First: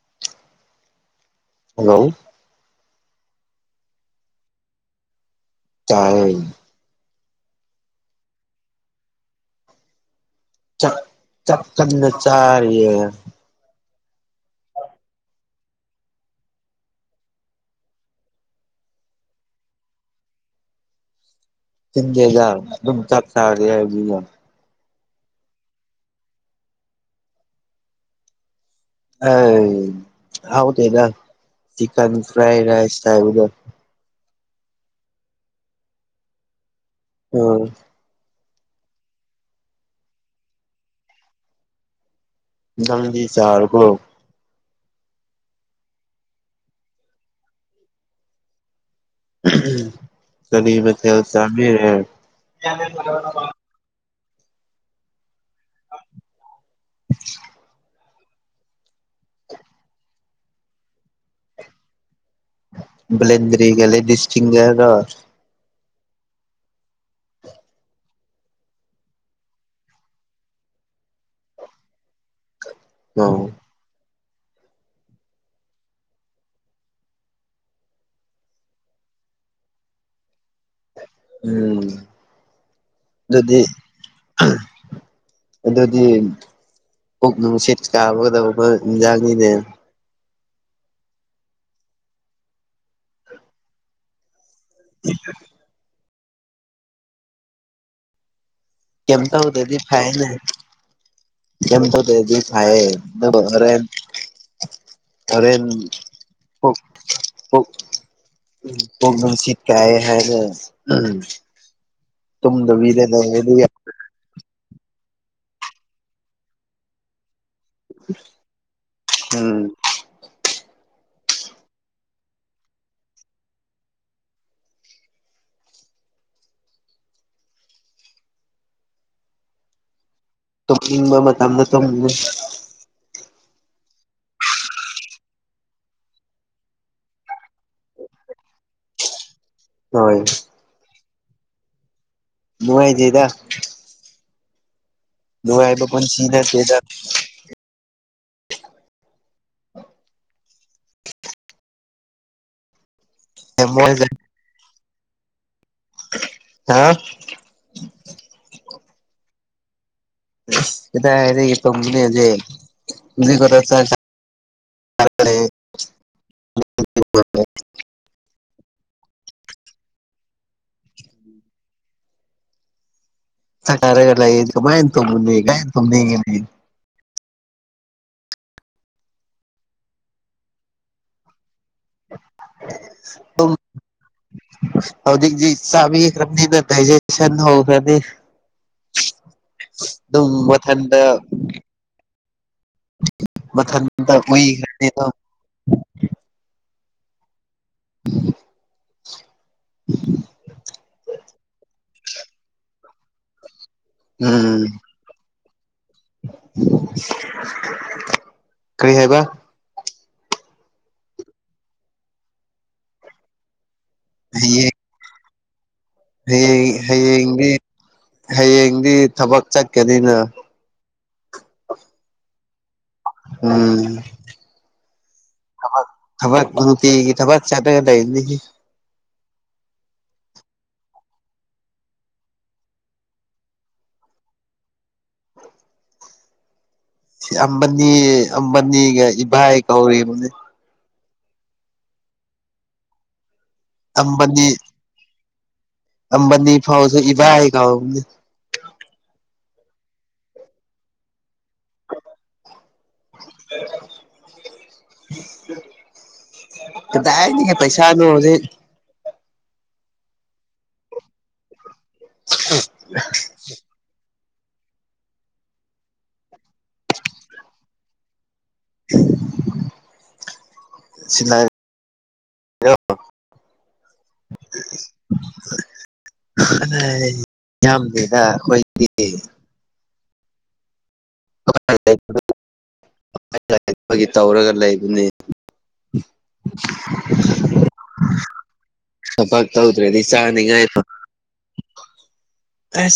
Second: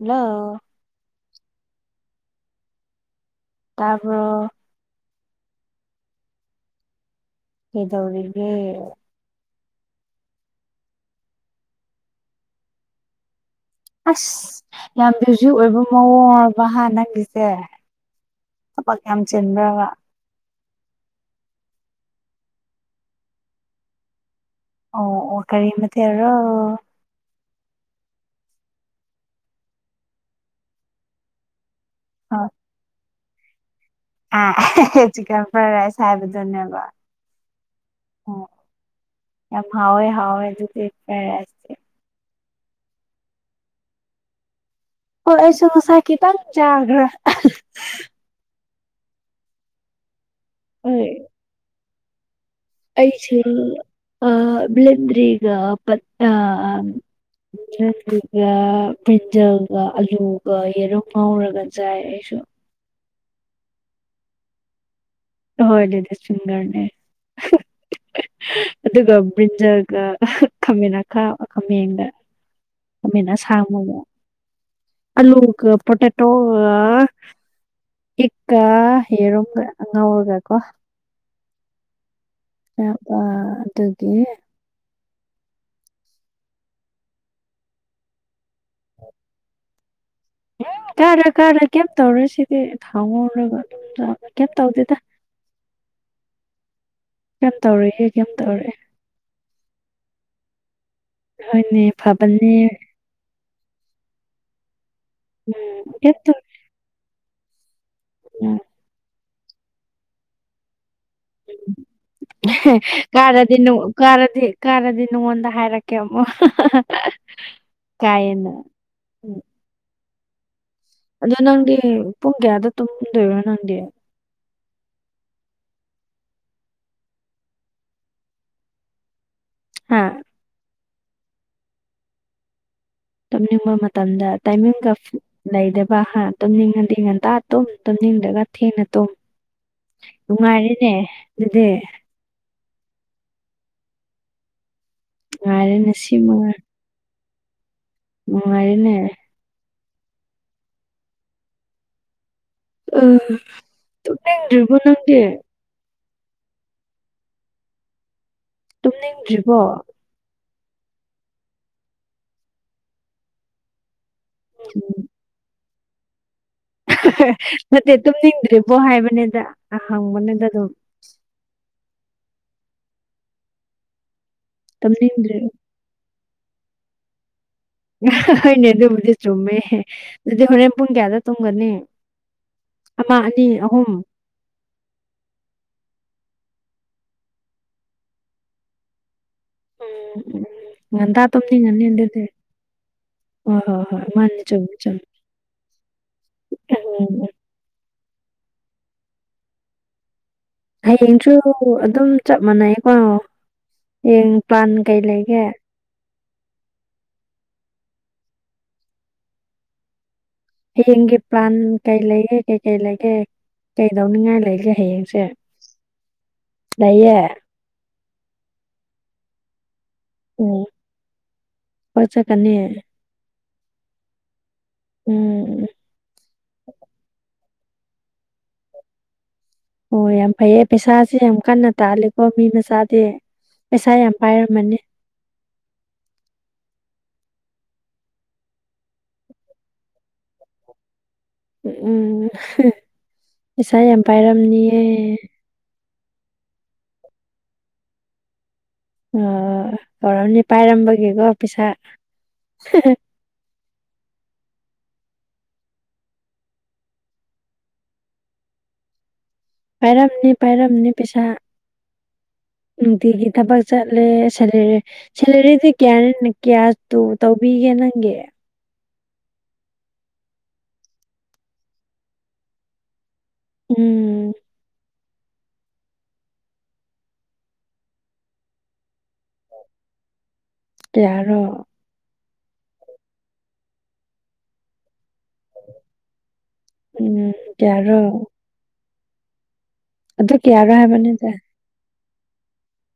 hello hello ꯇꯥꯕ꯭ꯔꯣ ꯇꯥꯏ ꯀꯩꯗꯧꯔꯤꯒꯦ ꯆꯥꯛ ꯆꯥꯛ ꯆꯪꯅ ꯆꯔꯤꯌꯦ ꯑꯁ ꯌꯥꯝ ꯃ꯭ꯌꯨꯖꯤꯛ ꯑꯣꯏꯕ ꯃꯑꯣꯡꯕ ꯍ ꯅꯪꯒꯤꯁꯦ ꯊꯕꯛ ꯌꯥꯝ ꯆꯤꯟꯕ꯭ꯔꯥꯕ ꯇꯤꯟꯗꯦꯗ ꯑꯗꯨꯝ ꯆꯥꯛ ꯆꯥꯔꯁꯦ ꯍꯥꯏ ꯑꯣ ꯑꯣ ꯀꯔꯤ ꯃꯊꯦꯜꯔꯣ ꯑ ꯍꯥꯎꯗꯦꯗ ꯆꯤꯀꯟ ꯐ꯭ꯔꯥꯏ ꯔꯥꯏꯁ ꯍꯥꯏꯕꯗꯣ ꯆꯤꯀꯟ ꯐ꯭ꯔꯥꯏ ꯔꯥꯏꯁ ꯍꯥꯏꯕ ꯗꯨꯅ‌ꯦꯕ ꯎꯝ ꯑꯣ ꯌꯥꯝ ꯍꯥꯎꯋꯦ ꯍꯥꯎꯋꯦ ꯑꯗꯨꯗꯤ ꯐꯔꯥꯏ ꯔꯥꯏꯁꯇꯤ ꯅꯪꯗꯤ ꯆꯥꯔꯕꯣ ꯍꯣꯏ ꯑꯩꯁꯨ ꯉꯁꯥꯏ ꯈꯤꯇꯪ ꯆꯥꯈ꯭ꯔꯦ ꯀꯔꯤ ꯃꯊ‌ꯦꯜ ꯆꯥꯕꯤꯔ‌ꯦ ꯑꯩꯁꯤ ꯑ ꯕꯤꯂꯤꯟꯗ꯭ꯔꯤ [unintelligible] ꯑ ꯕ꯭ꯔꯤꯟꯖꯜꯒ ꯑꯂꯨꯒ ꯌꯦꯔꯨꯝ ꯉꯧꯔꯒ ꯆꯥꯏ ꯑꯩꯁꯨ ꯕ꯭ꯂꯦꯟꯗꯔꯤꯒ ꯂꯦꯗꯤꯁꯤꯡꯒꯔꯒ ꯍꯣꯏ ꯂꯤꯗꯤꯁꯐꯤꯡꯒꯔꯅꯦ ꯑꯗꯨꯒ ꯕ꯭ꯔꯤꯟꯖꯥꯜꯒ ꯑꯍꯥ ꯈꯥꯃꯦꯟ ꯈꯥꯕ ꯈꯥꯃꯦꯟꯗ [inaudible] ꯈꯃ‌ꯦꯟ ꯑꯣ ꯑꯁꯥꯡꯕꯒ ꯑꯂꯨ ꯒ ꯄꯣꯇꯦꯇꯣꯒ ꯏꯛꯀ ꯌꯦꯔꯨꯝꯝꯒ ꯉꯥꯎꯔꯒ ꯀꯣ ꯎꯝ [unintelligible] ꯑꯥ ꯑꯗꯨꯗꯤ ꯑꯗꯨꯒꯤ ꯑꯗꯨꯗꯤ ꯄꯨꯛ ꯅꯨꯡꯁꯤꯠ ꯀꯥꯒꯗꯧꯕ ꯏꯟꯖꯥꯡꯅꯤꯅꯦ ꯀꯥꯔꯣꯏ ꯀꯥꯔꯣꯏ ꯀꯩꯝ ꯇꯧꯔꯣꯏ ꯁꯤꯗꯤ ꯊꯥꯎ ꯉꯧꯔꯒ ꯑꯗꯨꯝ ꯌꯥꯕꯅꯦ ꯀꯩꯝ ꯇꯧꯗꯦꯗ ꯀꯩꯝ ꯇꯧꯔꯣꯏꯌꯦ ꯀꯩꯝ ꯇꯧꯔꯣꯏꯌꯦ ꯀꯩꯝ ꯇꯧꯗꯔꯗꯤ ꯐꯥꯏꯅꯦ ꯍꯣꯏꯅꯦ ꯀꯩꯝ ꯇꯧꯗꯔꯗꯤ ꯐꯕꯅꯦ ꯐꯩꯌꯦ ꯑꯗꯣ ꯍꯣꯔꯦꯟ ꯍꯣꯔꯦꯟ ꯎꯝ ꯀꯩꯝ ꯇꯧ ꯑꯣꯛ ꯑꯣꯛ ꯄꯨꯛ ꯅꯨꯁꯤꯠ ꯀꯥꯏꯌꯦ ꯍꯥꯏꯕ ꯎꯝ ꯇꯨꯝꯗꯕꯤꯗ [unintelligible] ꯂꯩ ꯑꯗꯨ ꯀꯔꯗꯤ ꯅꯣ ꯀꯥꯔꯗꯤ ꯀꯥꯔꯗꯤ ꯅꯉꯣꯟꯗ ꯍꯥꯏꯔꯛꯀꯦ ꯑꯃꯨꯛ ꯀꯥꯏꯌꯦꯅ ꯎꯝ ꯑꯗꯣ ꯅꯪꯗꯤ ꯄꯨꯡ ꯀꯌꯥꯗ ꯇꯨꯝꯗꯣꯏꯔꯣ ꯅꯪꯗꯤ ꯍꯥ ꯇꯨꯝꯅꯤꯡꯕ ꯃꯇꯝꯗ ꯇꯨꯝꯒꯅꯤ ꯇꯨꯝꯅꯤꯡꯕ ꯃꯇꯝꯗ ꯇꯥꯏꯃꯤꯡꯒ ꯂꯩꯗꯕ ꯍꯥ ꯇꯨꯝꯅꯤꯡꯉꯗꯤ ꯉꯟꯇꯥ ꯇꯨꯝ ꯇꯨꯝꯅꯤꯡꯗꯒ ꯊꯦꯡꯅ ꯇꯨꯝ ꯍꯣꯏ ꯅꯨꯡꯉꯥꯏꯔꯦꯅꯦ ꯑꯗꯨꯗꯤ ꯕꯨꯋꯥꯏꯗꯦꯗ ꯅꯨꯉꯥꯏꯕ ꯅꯨꯡꯉꯥꯏꯔꯦꯅꯦ ꯄꯨꯟꯁꯤ ꯁꯤꯃ ꯅꯠꯇꯦꯗ ꯅꯨꯡꯉꯥꯏꯔꯦꯅꯦ ꯑꯁ ꯇꯨꯝꯅꯤꯡꯗꯔ꯭ꯤꯕꯣ ꯅꯪꯗꯤ ꯍꯥ ꯇꯨꯝꯅꯤꯡꯗ꯭ꯔꯤꯕꯣ ꯀꯗꯥꯏꯗꯒꯤ ꯇꯨꯝꯒꯅꯤ ꯍꯧꯖꯤꯛ ꯍꯧꯖꯤꯛ ꯈꯛꯇ ꯆꯥꯛ ꯆꯥ ꯎꯝ [unintelligible] ꯅꯠꯇꯦ ꯇꯨꯝꯅꯤꯡꯗ꯭ꯔꯤꯕꯣ ꯍꯥꯏꯕꯅꯦꯗ ꯑꯍꯪꯕꯅꯦꯗ ꯑꯗꯨꯝ ꯆꯥꯛ ꯆꯥꯛ ꯂꯩꯌꯦ ꯀꯃꯥꯏꯟ ꯇꯨꯝꯒꯅꯤ ꯇꯨꯝꯅꯤꯡꯗ꯭ꯔꯤ [unintelligible] ꯇꯨꯝꯅꯤꯉꯤꯅꯤ ꯍꯣꯏꯅꯦ ꯑꯗꯨꯕꯨꯗꯤ ꯆꯨꯝꯃꯦ ꯑꯗꯨꯗꯤ ꯍꯣꯔꯦꯟ ꯄꯨꯡ ꯀꯌꯥꯗ ꯇꯨꯝꯒꯅꯤ ꯑꯃ ꯑꯅꯤ ꯇꯨꯝ ꯑꯍꯨꯝ ꯍꯧꯖꯤꯛꯁꯤ ꯆꯥꯕꯤꯈ꯭ꯔꯥꯕꯅꯤꯅ ꯗꯥꯖꯦꯁꯟ ꯍꯧꯈ꯭ꯔꯗꯤ ꯎꯝ ꯃꯊꯟꯇ ꯉꯟꯇ ꯇꯨꯝꯅꯤꯡꯉꯝꯅꯤ ꯑꯗꯨꯗꯤ ꯍꯣꯏ ꯍꯣꯏ ꯃꯊꯟꯇ ꯃꯥꯅꯤ ꯆꯨꯝꯃꯤ ꯎꯏꯈ꯭ꯔꯅꯤ ꯆꯨꯝꯃꯤ ꯑꯗꯨꯝ ꯎꯝ ꯎꯝ [unintelligible] ꯍꯌꯦꯡꯁꯨ ꯑꯗꯨꯝ ꯆꯞ ꯃꯥꯟꯅꯩꯀꯣ ꯍꯌꯦꯡ ꯄ꯭ꯂꯥꯟ ꯀꯩ ꯂꯩꯒꯦ ꯀꯩ ꯍꯥꯏꯕ ꯍꯌꯦꯡꯒꯤ ꯄ꯭ꯂꯥꯟ ꯀꯩ ꯂꯩꯒꯦ ꯀꯩꯀꯩ ꯂꯩꯒꯦ ꯀꯩꯗꯧꯅꯤꯡꯉꯥꯏ ꯂꯩꯒꯦ ꯍꯌꯦꯡ ꯍꯌꯦꯡꯁꯦ ꯍꯌꯦꯡ ꯂꯩꯌꯦ ꯍꯌꯦꯡꯗꯤ ꯍꯌꯦꯡꯗꯤ ꯊꯕꯛ ꯆꯠꯀꯅꯤꯅ ꯑꯣ ꯊꯕꯛ ꯆꯠꯀꯅꯤ ꯎꯝ ꯎꯝ ꯊꯕꯛ ꯊꯕꯛ ꯅꯨꯡꯇꯤꯒꯤ ꯊꯕꯛ ꯆꯠꯔ ꯂꯩꯕꯅꯦꯍꯦ ꯑꯣ ꯌꯥꯝ ꯐꯩꯌꯦ ꯄꯩꯁꯥꯁꯦ ꯌꯥꯝ ꯀꯟꯅ ꯇꯥꯂꯦꯜꯀꯣ ꯃꯤ ꯃꯆꯥꯗꯤ ꯄꯩꯁꯥ ꯌꯥꯝ ꯄꯥꯏꯔꯝꯃꯅꯤ ꯑꯃꯗꯤ ꯑꯃꯗꯤ ꯏꯚꯥꯏ ꯀꯧꯔꯤꯕꯅꯦ ꯎꯝ ꯄꯩꯁꯥ ꯌꯥꯝ ꯑꯝꯕꯅꯤ ꯄꯥꯏꯔꯝꯅꯤꯌꯦ ꯑꯝꯕꯅꯤ ꯐꯥꯎꯁꯨ ꯏꯕꯥꯏ ꯀꯧꯕꯅꯦ ꯑꯣ ꯇꯧꯔꯝꯅꯤ ꯄꯥꯏꯔꯝꯕꯒꯤꯀꯣ ꯄꯩꯁꯥ [unintelligible] ꯀꯗꯥꯏꯗꯒꯤ ꯄꯩꯁꯥꯅꯣ ꯍꯧꯖꯤꯛ ꯄꯥꯏꯔꯝꯅꯤ ꯄꯥꯏꯔꯝꯅꯤ ꯄꯩꯁꯥ ꯅꯨꯡꯇꯤꯒꯤ ꯊꯕꯛ ꯆꯠꯂꯦ ꯁꯦꯂꯔꯤ ꯁꯦꯜꯂꯔꯤꯗꯤ ꯀꯌꯥꯅꯤꯅ ꯀꯤꯌꯥꯁꯇꯨ ꯇꯧꯕꯤꯒꯦ ꯅꯪꯒꯤ [unintelligible] [inaudible] ꯎꯝ [unintelligible] ꯌꯥꯝꯗꯦꯗ ꯑꯩꯈꯣꯏꯒꯤꯗꯤ ꯀꯌꯥꯔꯣ ꯇꯧꯔꯒ ꯂꯩꯕꯅꯦ ꯎꯝ ꯀꯌꯥꯔꯣ ꯊꯕꯛ ꯇꯧꯗꯔꯥꯗꯤ ꯑꯗꯨ ꯀꯌꯥꯔꯣ ꯆꯥꯅꯤꯉꯥꯏꯗꯣ ꯍꯥꯏꯕꯅꯤꯗ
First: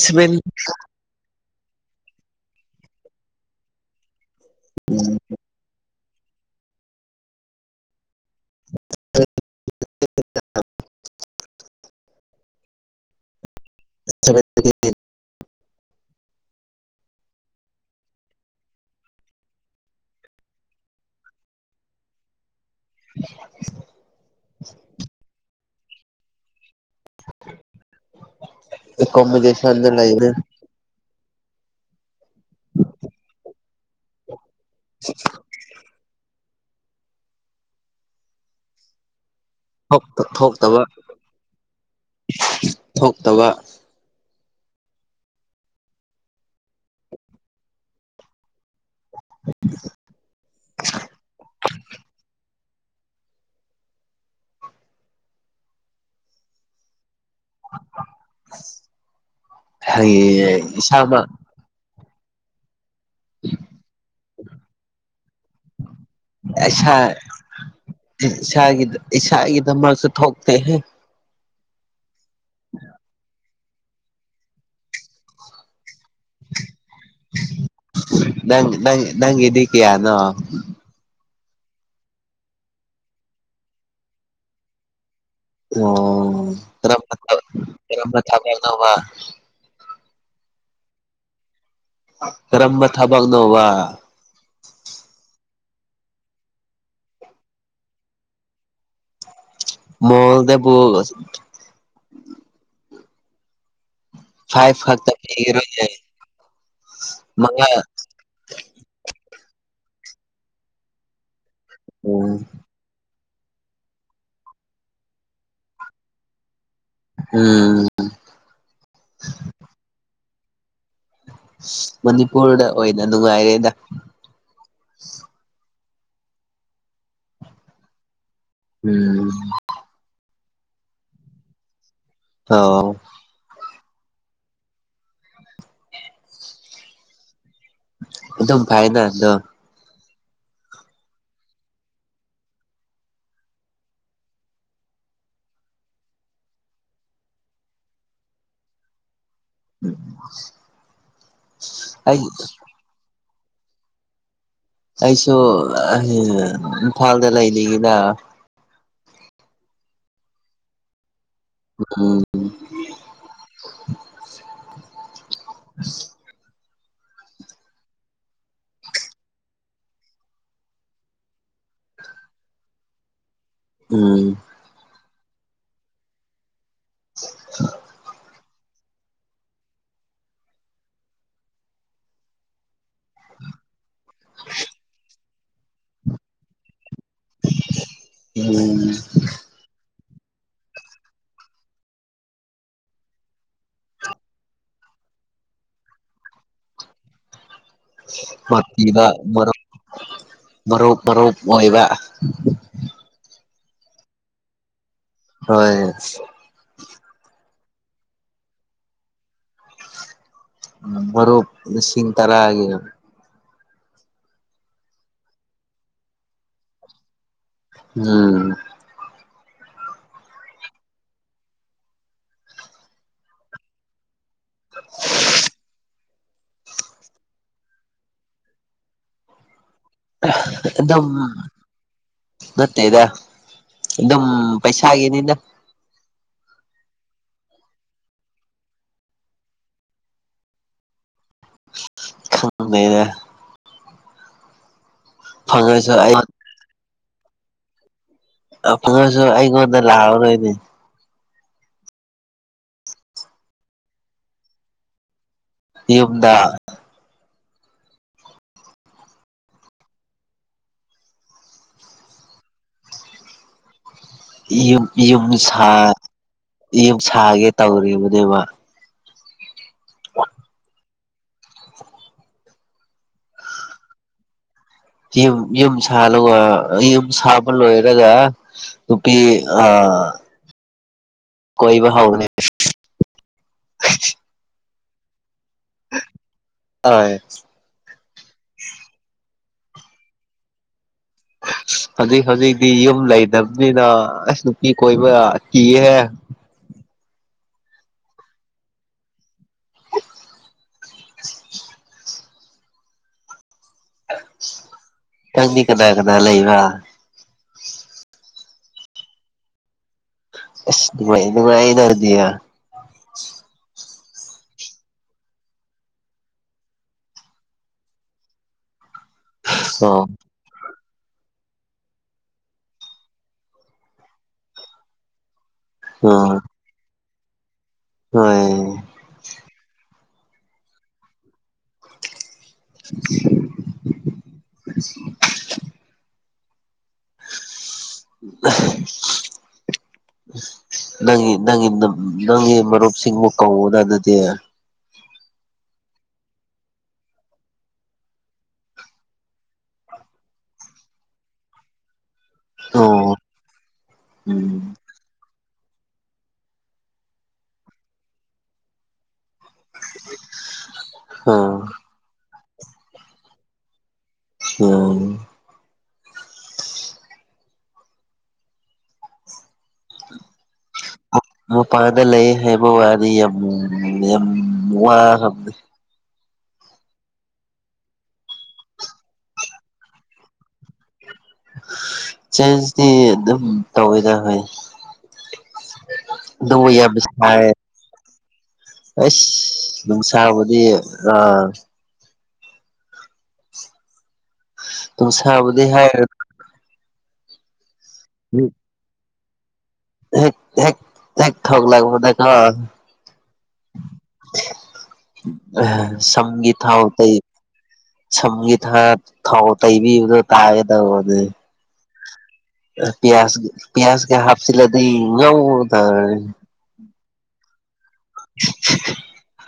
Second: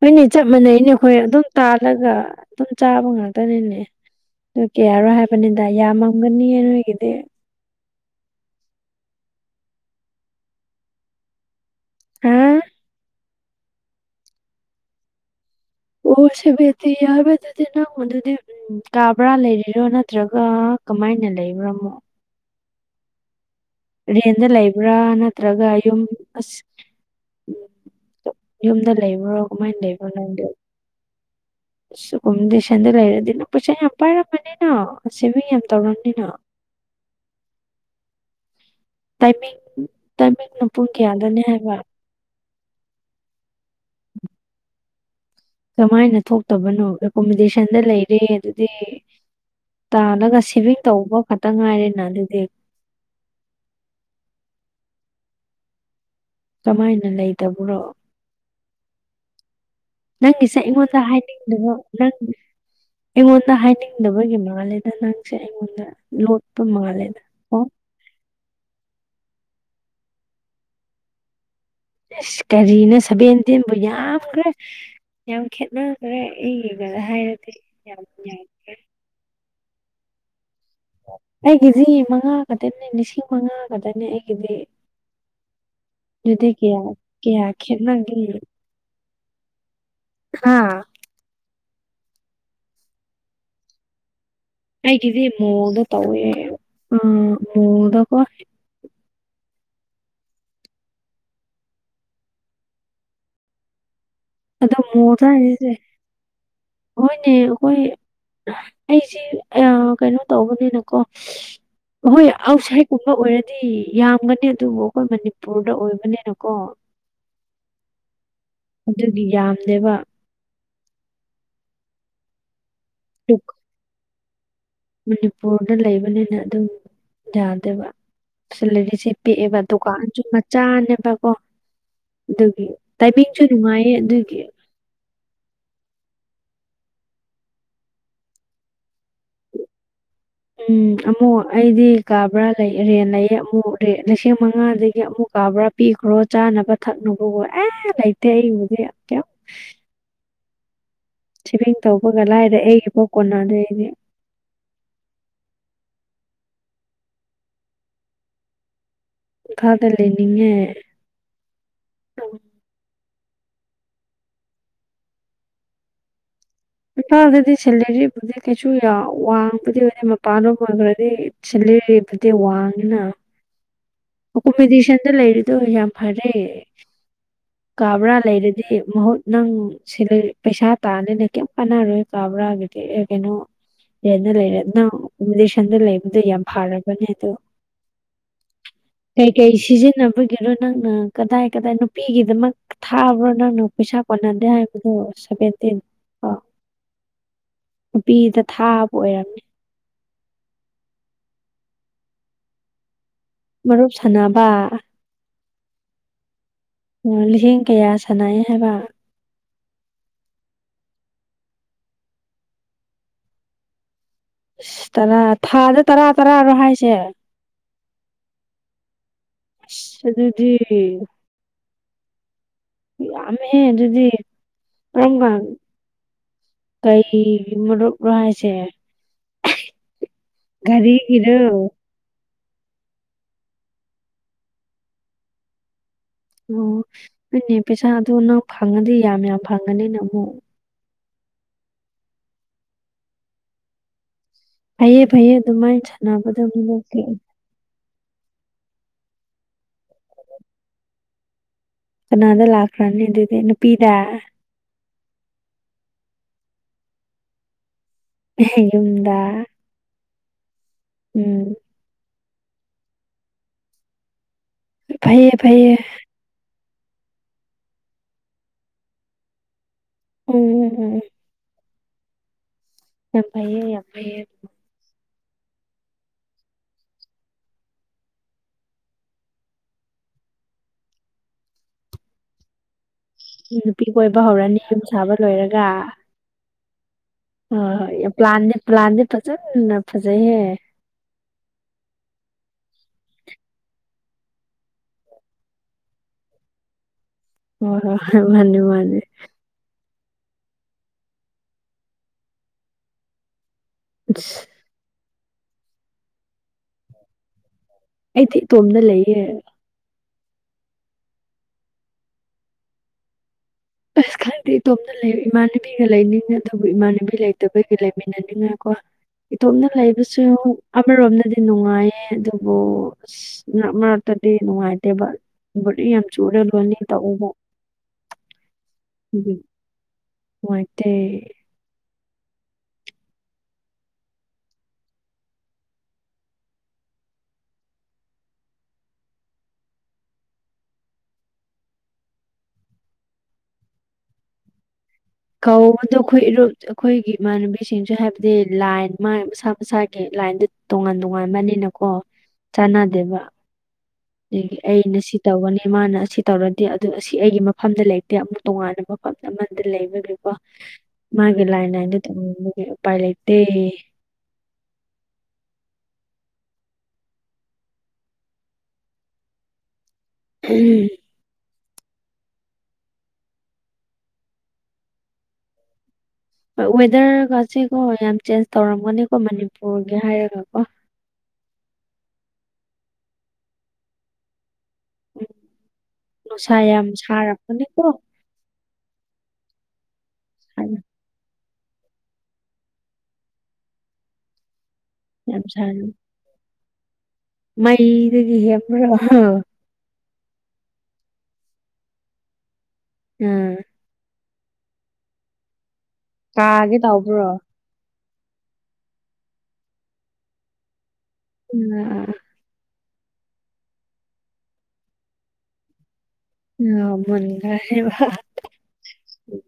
ꯍꯣꯏꯅꯦ ꯆꯞ ꯃꯥꯟꯅꯩꯅꯦ ꯑꯩꯈꯣꯏ ꯑꯗꯨꯝ ꯇꯥꯜꯂꯒ ꯑꯗꯨꯝ ꯆꯥꯕ ꯉꯥꯛꯇꯅꯤꯅꯦ ꯑꯗꯨ ꯀꯌꯥꯔꯥ ꯍꯥꯏꯕꯅꯤꯗ ꯌꯥꯝꯃꯝꯒꯅꯤꯌꯦ ꯅꯣꯏꯒꯤꯗꯤ [inaudible] ꯍꯥꯥ [inaudible] ꯑꯣ ꯁꯕꯦꯟꯇꯤ ꯌꯥꯝꯃꯦꯗ ꯑꯗꯨꯗꯤ ꯅꯪꯉꯣꯟꯗꯗꯤ ꯎꯝ ꯀꯥ ꯕꯔꯥ ꯂꯩꯔꯤꯔꯣ ꯅꯠꯇ꯭ꯔꯥꯒ ꯀꯃꯥꯏꯅ ꯂꯩꯕ꯭ꯔꯥ ꯑꯃꯨꯛ [inaudible] ꯔꯦꯟꯗ ꯂꯩꯕ꯭ꯔꯥ ꯅꯠꯇ꯭ꯔꯥꯒ ꯌꯨꯝ ꯑꯁ ꯎꯝ ꯌꯨꯝꯗ ꯂꯩꯕ꯭ꯔꯣ ꯀꯃꯥꯏ ꯑꯦꯀꯣꯃꯣꯗꯦꯁꯟꯗ ꯂꯩꯕ꯭ꯔꯣ ꯂꯩꯕꯅꯤ ꯅꯪꯗꯤ ꯁꯤꯒꯨꯝ ꯗꯦꯁꯟꯗ ꯂꯩꯔꯗꯤ ꯅꯪ ꯄꯩꯁꯥ ꯌꯥꯝ ꯄꯥꯏꯔꯝꯃꯅꯤꯅ ꯁꯦꯚꯤꯡ ꯌꯥꯝ ꯇꯧꯔꯝꯅꯤꯅ ꯇꯥꯏꯃꯤꯡ ꯇꯥꯏꯃꯤꯡꯅ ꯊꯣꯛꯇꯕ ꯄꯨꯡ ꯀꯌꯥꯗꯅꯦ ꯍꯥꯏꯕ ꯊꯣꯛꯇꯕ ꯀꯃꯥꯏꯅ ꯊꯣꯛꯇꯕꯅꯣ ꯑꯦꯀꯣꯃꯤꯗꯦꯁꯟꯗ ꯂꯩꯔꯦ ꯑꯗꯨꯗꯤ ꯇꯥꯜꯂꯒ ꯁꯦꯚꯤꯡ ꯇꯧꯕ ꯈꯛꯇ ꯉꯥꯏꯔꯦꯅ ꯑꯗꯨꯗꯤ ꯀꯃꯥꯏꯅ ꯂꯩꯇꯕꯔꯣ [unintelligible] ꯅꯪꯒꯤꯁꯦ ꯍꯌꯦꯡ ꯑꯩꯉꯣꯟꯗ ꯏꯁꯥꯃꯛ ꯍꯥꯏꯅꯤꯡꯗꯕ꯭ꯔꯣ ꯅꯪ ꯑꯩꯉꯣꯟꯗ ꯍꯥꯏꯅꯤꯡꯗꯕꯒꯤ ꯃꯥꯜꯂꯦꯗ ꯅꯪꯁꯦ ꯑꯩꯉꯣꯟꯗ ꯂꯣꯠꯄ ꯏꯁꯥ ꯃꯥꯜꯂꯦꯗ ꯑꯣ ꯏꯁꯥꯒꯤ ꯏꯁꯥꯒꯤ ꯅꯝꯕꯔꯁꯨ ꯊꯣꯛꯇꯦꯍꯦ ꯑꯁ ꯀꯔꯤꯅꯣ ꯁꯚꯦꯟꯇꯤꯟꯕꯨ ꯌꯥꯝꯈ꯭ꯔꯦ ꯌꯥꯝ ꯈꯦꯠꯅ ꯍꯣꯔꯦꯟ ꯑꯩ ꯌꯦꯡꯉꯥꯒ ꯍꯥꯏꯔꯛꯀꯦ ꯌꯥꯒꯗꯔꯥ ꯌꯥꯔꯣꯏꯗꯔꯥ ꯑꯩ ꯅꯪꯒꯤꯗꯤ ꯀꯌꯥꯅꯣ ꯑꯩꯒꯤꯗꯤ ꯃꯉꯥ ꯈꯛꯇꯅꯦ ꯂꯤꯁꯤꯡ ꯃꯉꯥ ꯈꯛꯇꯅꯦ ꯑꯩꯒꯤꯗꯤ ꯑꯗꯨꯗꯤ ꯑꯣ ꯀꯌꯥ ꯀꯌꯥ ꯈꯦꯠꯅꯒꯤ ꯅꯧꯕ ꯍꯥ ꯀꯔꯝꯕ ꯊꯕꯛꯅꯣꯕ ꯑꯩꯒꯤꯗꯤ ꯃꯣꯜꯗ ꯇꯧꯋꯦ ꯑꯥ ꯃꯣꯜꯗꯀꯣ ꯃꯣꯜꯗ ꯄꯨꯜꯑꯁ ꯑꯗ ꯐꯥꯏꯚ ꯈꯛꯇ ꯃꯣꯔꯆ ꯍꯥꯏꯖꯤꯁꯆꯦ ꯄꯤꯔꯣꯏꯅꯦ ꯍꯣꯏꯅꯦ ꯃꯉꯥ ꯑꯣꯈꯣꯏ ꯑꯩꯁꯤ ꯀꯩꯅꯣ ꯇꯧꯕꯅꯤꯅꯀꯣ ꯍꯣꯏ ꯎꯝ ꯑꯥꯎꯠꯁꯥꯏꯠ ꯀꯨꯝꯕ ꯑꯣꯏꯔꯗꯤ ꯌꯥꯝꯒꯅꯤ ꯑꯗꯨꯕꯨ ꯑꯈꯣꯏ ꯃꯅꯤꯄꯨꯔꯗ ꯑꯣꯏꯕꯅꯤꯅꯀꯣ ꯎꯝ ꯗꯨꯒꯤ ꯌꯥꯝꯗꯦꯕ ꯃꯅꯤꯄꯨꯔꯗ ꯑꯣꯏꯅ ꯅꯨꯡꯉꯥꯏꯔꯦꯗ ꯃꯅꯤꯄꯨꯔꯗ ꯂꯩꯕꯅꯤꯅ ꯑꯗꯨꯝ ꯌꯥꯗꯦꯕ ꯁꯦꯂꯔꯤꯁꯦ ꯎꯝ ꯄꯤꯛꯑꯦꯕ ꯗꯨꯀꯥꯟꯖꯨ ꯃꯆꯥꯅꯦꯕꯀꯣ ꯗꯨꯒꯤ ꯑꯣ ꯇꯥꯏꯃꯤꯡꯁꯨ ꯅꯨꯡꯉꯥꯏꯌꯦ ꯑꯗꯨꯒꯤ ꯑꯗꯨꯝ ꯐꯩꯌꯦꯅ ꯑꯗꯨꯝ ꯎꯝ ꯑꯃꯨꯛ ꯑꯩꯗꯤ ꯀꯥꯕ꯭ꯔꯥ ꯂꯩ ꯔꯦꯟ ꯂꯩꯌꯦ ꯑꯃꯨꯛ ꯂꯤꯁꯤꯡ ꯃꯉꯥꯗꯒꯤ ꯑꯃꯨꯛ ꯀꯥꯕ꯭ꯔꯥ ꯄꯤꯒꯔꯣ ꯆꯥꯅꯕ ꯊꯛꯅꯕꯋꯣ ꯑꯦ ꯂꯩꯇꯦ ꯑꯩꯕꯨꯗꯤ ꯀꯩꯝ ꯎꯝ ꯁꯤꯚꯤꯡ ꯇꯧꯕꯒ ꯂꯥꯏꯔꯦ ꯑꯩꯒꯤ ꯄꯣꯛ ꯀꯣꯟꯅꯗꯦ ꯑꯩꯗꯤ ꯑꯩꯁꯨ ꯏꯝꯐꯥꯜꯗ ꯂꯩꯅꯤꯡꯉꯤꯅ ꯏꯝꯐꯥꯜꯗ ꯂꯩꯅꯤꯡꯉꯦ ꯎꯝ ꯏꯝꯐꯥꯜꯗꯗꯤ ꯁꯦꯂꯔꯤ ꯕꯨꯗꯤ ꯀꯩꯁꯨ ꯌꯥꯎ ꯋꯡꯕꯗꯤ ꯑꯣꯏꯗꯦ ꯃꯄꯥꯟꯔꯣꯝ ꯑꯣꯏꯕꯔꯗꯤ ꯁꯦꯂꯔꯤꯕꯨꯗꯤ ꯋꯥꯡꯉꯤꯅ ꯎꯝ ꯀꯣꯝꯕꯤꯗꯤꯁꯟꯗ ꯂꯩꯔꯤꯗꯣ ꯌꯥꯝ ꯐꯔꯦ ꯀꯥꯕ꯭ꯔꯥ ꯂꯩꯔꯗꯤ ꯃꯍꯨꯠ ꯅꯪ ꯁꯤ ꯂꯩ ꯄꯩꯁꯥ ꯇꯥꯟꯂꯦꯅ ꯀꯩꯝ ꯀꯥꯟꯅꯔꯣꯏ ꯀꯥꯕ꯭ꯔꯥꯒꯗꯤ ꯑꯦ ꯀꯩꯅꯣ ꯔꯦꯟꯗ ꯂꯩꯔꯦ ꯑꯗꯨꯅꯪ ꯕꯤꯂꯤꯁꯟꯗ ꯂꯩꯕꯗꯣ ꯌꯥꯝ ꯐꯔꯕꯅꯦ ꯑꯗꯣ ꯎꯝ ꯀꯩ ꯀꯩ ꯁꯤꯖꯤꯟꯅꯕꯒꯤꯔꯣ ꯅꯪꯅ ꯀꯗꯥꯏ ꯀꯗꯥꯏ ꯅꯨꯄꯤꯒꯤꯗꯃꯛ ꯊꯥꯕ꯭ꯔꯣ ꯅꯪꯅ ꯄꯩꯁꯥ ꯀꯣꯟꯅꯗꯦ ꯍꯥꯏꯕꯗꯣ ꯁꯚꯦꯟꯇꯤꯟ ꯑꯣ ꯅꯨꯄꯤꯗ ꯃꯥꯛ ꯊꯥꯕ ꯏꯕ ꯑꯣꯏꯔꯝꯅꯤ ꯃꯔꯨꯞ ꯃꯔꯨꯞ ꯃꯔꯨꯞ ꯃꯣꯏꯕ ꯃꯔꯨꯞ ꯁꯥꯟꯅꯕ ꯍꯣꯏ ꯂꯤꯁꯤꯡ ꯀꯌꯥ ꯁꯥꯟꯅꯩ ꯍꯥꯏꯕ ꯃꯔꯨꯞ ꯂꯤꯁꯤꯡ ꯇꯔꯥꯒꯤ ꯑꯁ ꯇꯔꯥ ꯊꯥꯗ ꯇꯔꯥ ꯇꯔꯥꯔꯣ ꯍꯥꯏꯁꯦ ꯎꯝ ꯑꯗꯨꯗꯤ ꯌꯥꯝꯃꯦꯍꯦ ꯑꯗꯨꯗꯤ ꯀꯔꯝ ꯀꯟ ꯀꯩ ꯃꯔꯨꯞꯔꯣ ꯍꯥꯏꯁꯦ ꯑꯗꯝꯃ ꯒꯥꯔꯤꯒꯤꯔꯣ ꯅꯠꯇꯦꯗ ꯑꯗꯨꯝ ꯄꯩꯁꯥ ꯒꯤꯅꯤꯗ ꯑꯣ ꯗꯨꯅꯦ ꯄꯩꯁꯥꯗꯣ ꯅꯪ ꯐꯪꯉꯗꯤ ꯌꯥꯝ ꯌꯥꯝ ꯐꯪꯉꯅꯤꯅ ꯑꯃꯨꯛ ꯈꯪꯕꯩꯗ ꯐꯩꯌꯦ ꯐꯩꯌꯦ ꯑꯗꯨꯃꯥꯏꯟ ꯐꯪꯉꯁꯨ ꯑꯩ ꯁꯥꯟꯅꯕꯗꯣ ꯑꯗꯨꯝ [unintelligible] ꯑ ꯐꯪꯉꯖꯨ ꯑꯩꯉꯣꯟꯗ ꯂꯥꯛꯑꯔꯣꯏꯅꯦ ꯀꯅꯥꯗ ꯂꯥꯛꯈ꯭ꯔꯥꯅꯤ ꯑꯗꯨꯗꯤ ꯅꯨꯄꯤꯗ ꯌꯨꯗ ꯑꯦꯍꯦ ꯌꯨꯝꯗ ꯎꯝ ꯌꯨꯝ ꯌꯨꯝ ꯐꯩꯌꯦ ꯁꯥ ꯐꯩꯌꯦ ꯌꯨꯝ ꯁꯥꯒꯦ ꯇꯧꯔꯤꯕꯅꯦꯕ ꯎꯝ ꯎꯝ ꯌꯥꯝ ꯐꯩꯌꯦ ꯌꯥꯝ ꯐꯩꯌꯦ ꯌꯨꯝ ꯌꯨꯝ ꯁꯥꯂꯒ ꯌꯨꯝ ꯁꯥꯕ ꯂꯣꯏꯔꯒ ꯅꯨꯄꯤ ꯑ ꯀꯣꯏꯕ ꯍꯥꯎꯔꯒꯦ ꯅꯨꯄꯤ ꯀꯣꯏꯕ ꯍꯧꯔꯅꯤ ꯌꯨꯝ ꯁꯥꯕ ꯂꯣꯏꯔꯒ ꯍꯣꯏ ꯍꯣꯏ ꯍꯣꯏ ꯄ꯭ꯂꯥꯟꯗꯤ ꯄ꯭ꯂꯥꯟꯗꯤ ꯐꯖꯅ ꯐꯖꯩꯍꯦ ꯍꯧꯖꯤꯛ ꯍꯧꯖꯤꯛꯇꯤ ꯌꯨꯝ ꯂꯩꯗꯕꯅꯤꯅ ꯑꯁ ꯅꯨꯄꯤ ꯀꯣꯏꯕ ꯀꯤꯍꯦ ꯑꯣ ꯍꯣꯏ ꯃꯥꯅꯤ ꯃꯥꯅꯤ ꯢꯁ ꯅꯪꯗꯤ ꯀꯅꯥ ꯀꯅꯥ ꯂꯩꯕ꯭ꯔꯥ ꯑꯩꯗꯤ ꯏꯇꯣꯝꯗ ꯂꯩꯌꯦ ꯗꯨ ꯑ [unintelligible] ꯗꯨꯗꯨꯃꯗꯔꯗꯤ ꯑꯁ ꯈ ꯑ ꯏꯇꯣꯝꯅ ꯂꯩ ꯏꯃꯥꯟꯅꯕꯤꯒ ꯂꯩꯅꯤꯡꯉꯦ ꯑꯗꯨꯕꯨ ꯏꯃꯥꯟꯅꯕꯤ ꯂꯩꯇꯕꯒꯤ ꯂꯩꯃꯤꯟꯅꯅꯤꯡꯉꯥꯢꯀꯣ ꯏꯇꯣꯝꯅ ꯂꯩꯕꯁꯨ ꯑꯃꯔꯣꯝꯗꯗꯤ ꯅꯨꯡꯉꯥꯏꯌꯦ ꯑꯗꯨꯕꯨ ꯑꯁ ꯃꯔꯛ ꯃꯔꯛꯇꯗꯤ ꯅꯨꯡꯉꯥꯏꯇꯦꯕ ꯕꯣꯔꯤꯡ ꯌꯥꯝ ꯆꯨꯨꯔꯦ ꯂꯣꯅꯤ ꯇꯧꯋꯦꯕ ꯍꯣꯢ ꯅꯨꯡꯉꯥꯏꯇꯦ ꯎ [inaudible] [inaudible] ꯅꯪꯒꯤ ꯅꯪꯒꯤ ꯅꯪꯒꯤ ꯃꯔꯨꯞꯁꯤꯡꯕꯨ ꯀꯧꯅ ꯑꯗꯨꯗꯤ ꯀꯧꯕꯗꯣ ꯑꯩꯈꯣꯏ ꯏꯔꯨꯞ ꯑꯩꯈꯣꯏꯒꯤ ꯏꯃꯥꯟꯅꯕꯤꯁꯤꯡꯁꯨ ꯍꯥꯏꯕꯗꯤ ꯂꯥꯏꯟ ꯃꯥ ꯃꯁꯥ ꯃꯁꯥꯒꯤ ꯂꯥꯏꯟꯗ ꯇꯣꯉꯥꯟ ꯇꯣꯉꯥꯟꯕꯅꯤꯅꯀꯣ ꯑꯣ ꯆꯥꯟꯅꯗꯦꯕ ꯑꯗꯒꯤ ꯎꯝ ꯑꯩꯅ ꯁꯤ ꯇꯧꯒꯅꯤ ꯃꯥꯅ ꯑꯁꯤ ꯇꯧꯔꯗꯤ ꯑꯗꯨ ꯑꯁꯤ ꯑꯩꯒꯤ ꯃꯐꯝꯗ ꯂꯩꯇꯦ ꯑꯃꯨꯛ ꯇꯣꯉꯥꯟꯥꯟꯕ ꯃꯐꯝ ꯑꯃꯗ ꯂꯩꯕꯒꯤꯀꯣ ꯃꯥꯒꯤ ꯑꯥ ꯂꯥꯏꯟ ꯂꯥꯏꯟꯗ [unintelligible] ꯎꯄꯥꯏ ꯂꯩꯇꯦ ꯎꯝ ꯎꯝ ꯃꯄꯥꯜꯗ ꯂꯩ ꯍꯥꯏꯕ ꯋꯥꯗꯤ ꯌꯥꯝ ꯋꯥꯔꯝꯅꯤ ꯍꯣꯏ ꯋꯦꯗꯔꯒꯁꯤ ꯀꯣ ꯌꯥꯝ ꯆꯦꯟꯖ ꯇꯧꯔꯝꯒꯅꯤꯀꯣ ꯃꯅꯤꯄꯨꯔꯒꯤ ꯍꯥꯏꯔꯒꯀꯣ ꯆꯦꯟꯖꯇꯤ ꯑꯗꯨꯝ ꯇꯧꯋꯦꯗ ꯍꯣꯢ ꯎꯝ ꯅꯨꯡꯁꯥ ꯌꯥꯝ ꯁꯥꯔꯕꯅꯤꯀꯣ ꯑꯁ ꯅꯨꯡꯁꯥꯕꯨꯗꯤ ꯁꯥꯔ- ꯑ ꯌꯥꯝ ꯅꯨꯡꯁꯥꯕꯨꯗꯤ ꯁꯥꯔ ꯍꯥꯏꯔ ꯃꯩꯗꯒꯤ ꯍꯦꯟꯕ꯭ꯔꯣ ꯍꯦꯛ ꯍꯦꯛ ꯍꯦꯛ ꯊꯣꯛꯂꯛꯄꯗꯀꯣ ꯎꯝ ꯑ ꯁꯝꯒꯤ ꯀꯥꯒꯦ ꯊꯥꯎ ꯇꯩ ꯇꯧꯕ꯭ꯔꯣ ꯁꯝꯒꯤ ꯊꯥ ꯊꯥꯎ ꯇꯩꯕꯤꯕꯗꯣ ꯇꯥꯒꯦ ꯇꯧꯕꯅꯦ ꯎꯝ ꯄꯌꯥꯖ ꯄꯌꯥꯖ ꯀ [unintelligible] ꯍꯥꯞꯆꯤꯜꯂꯗꯤ [unintelligible] [unintelligible] [unintelligible]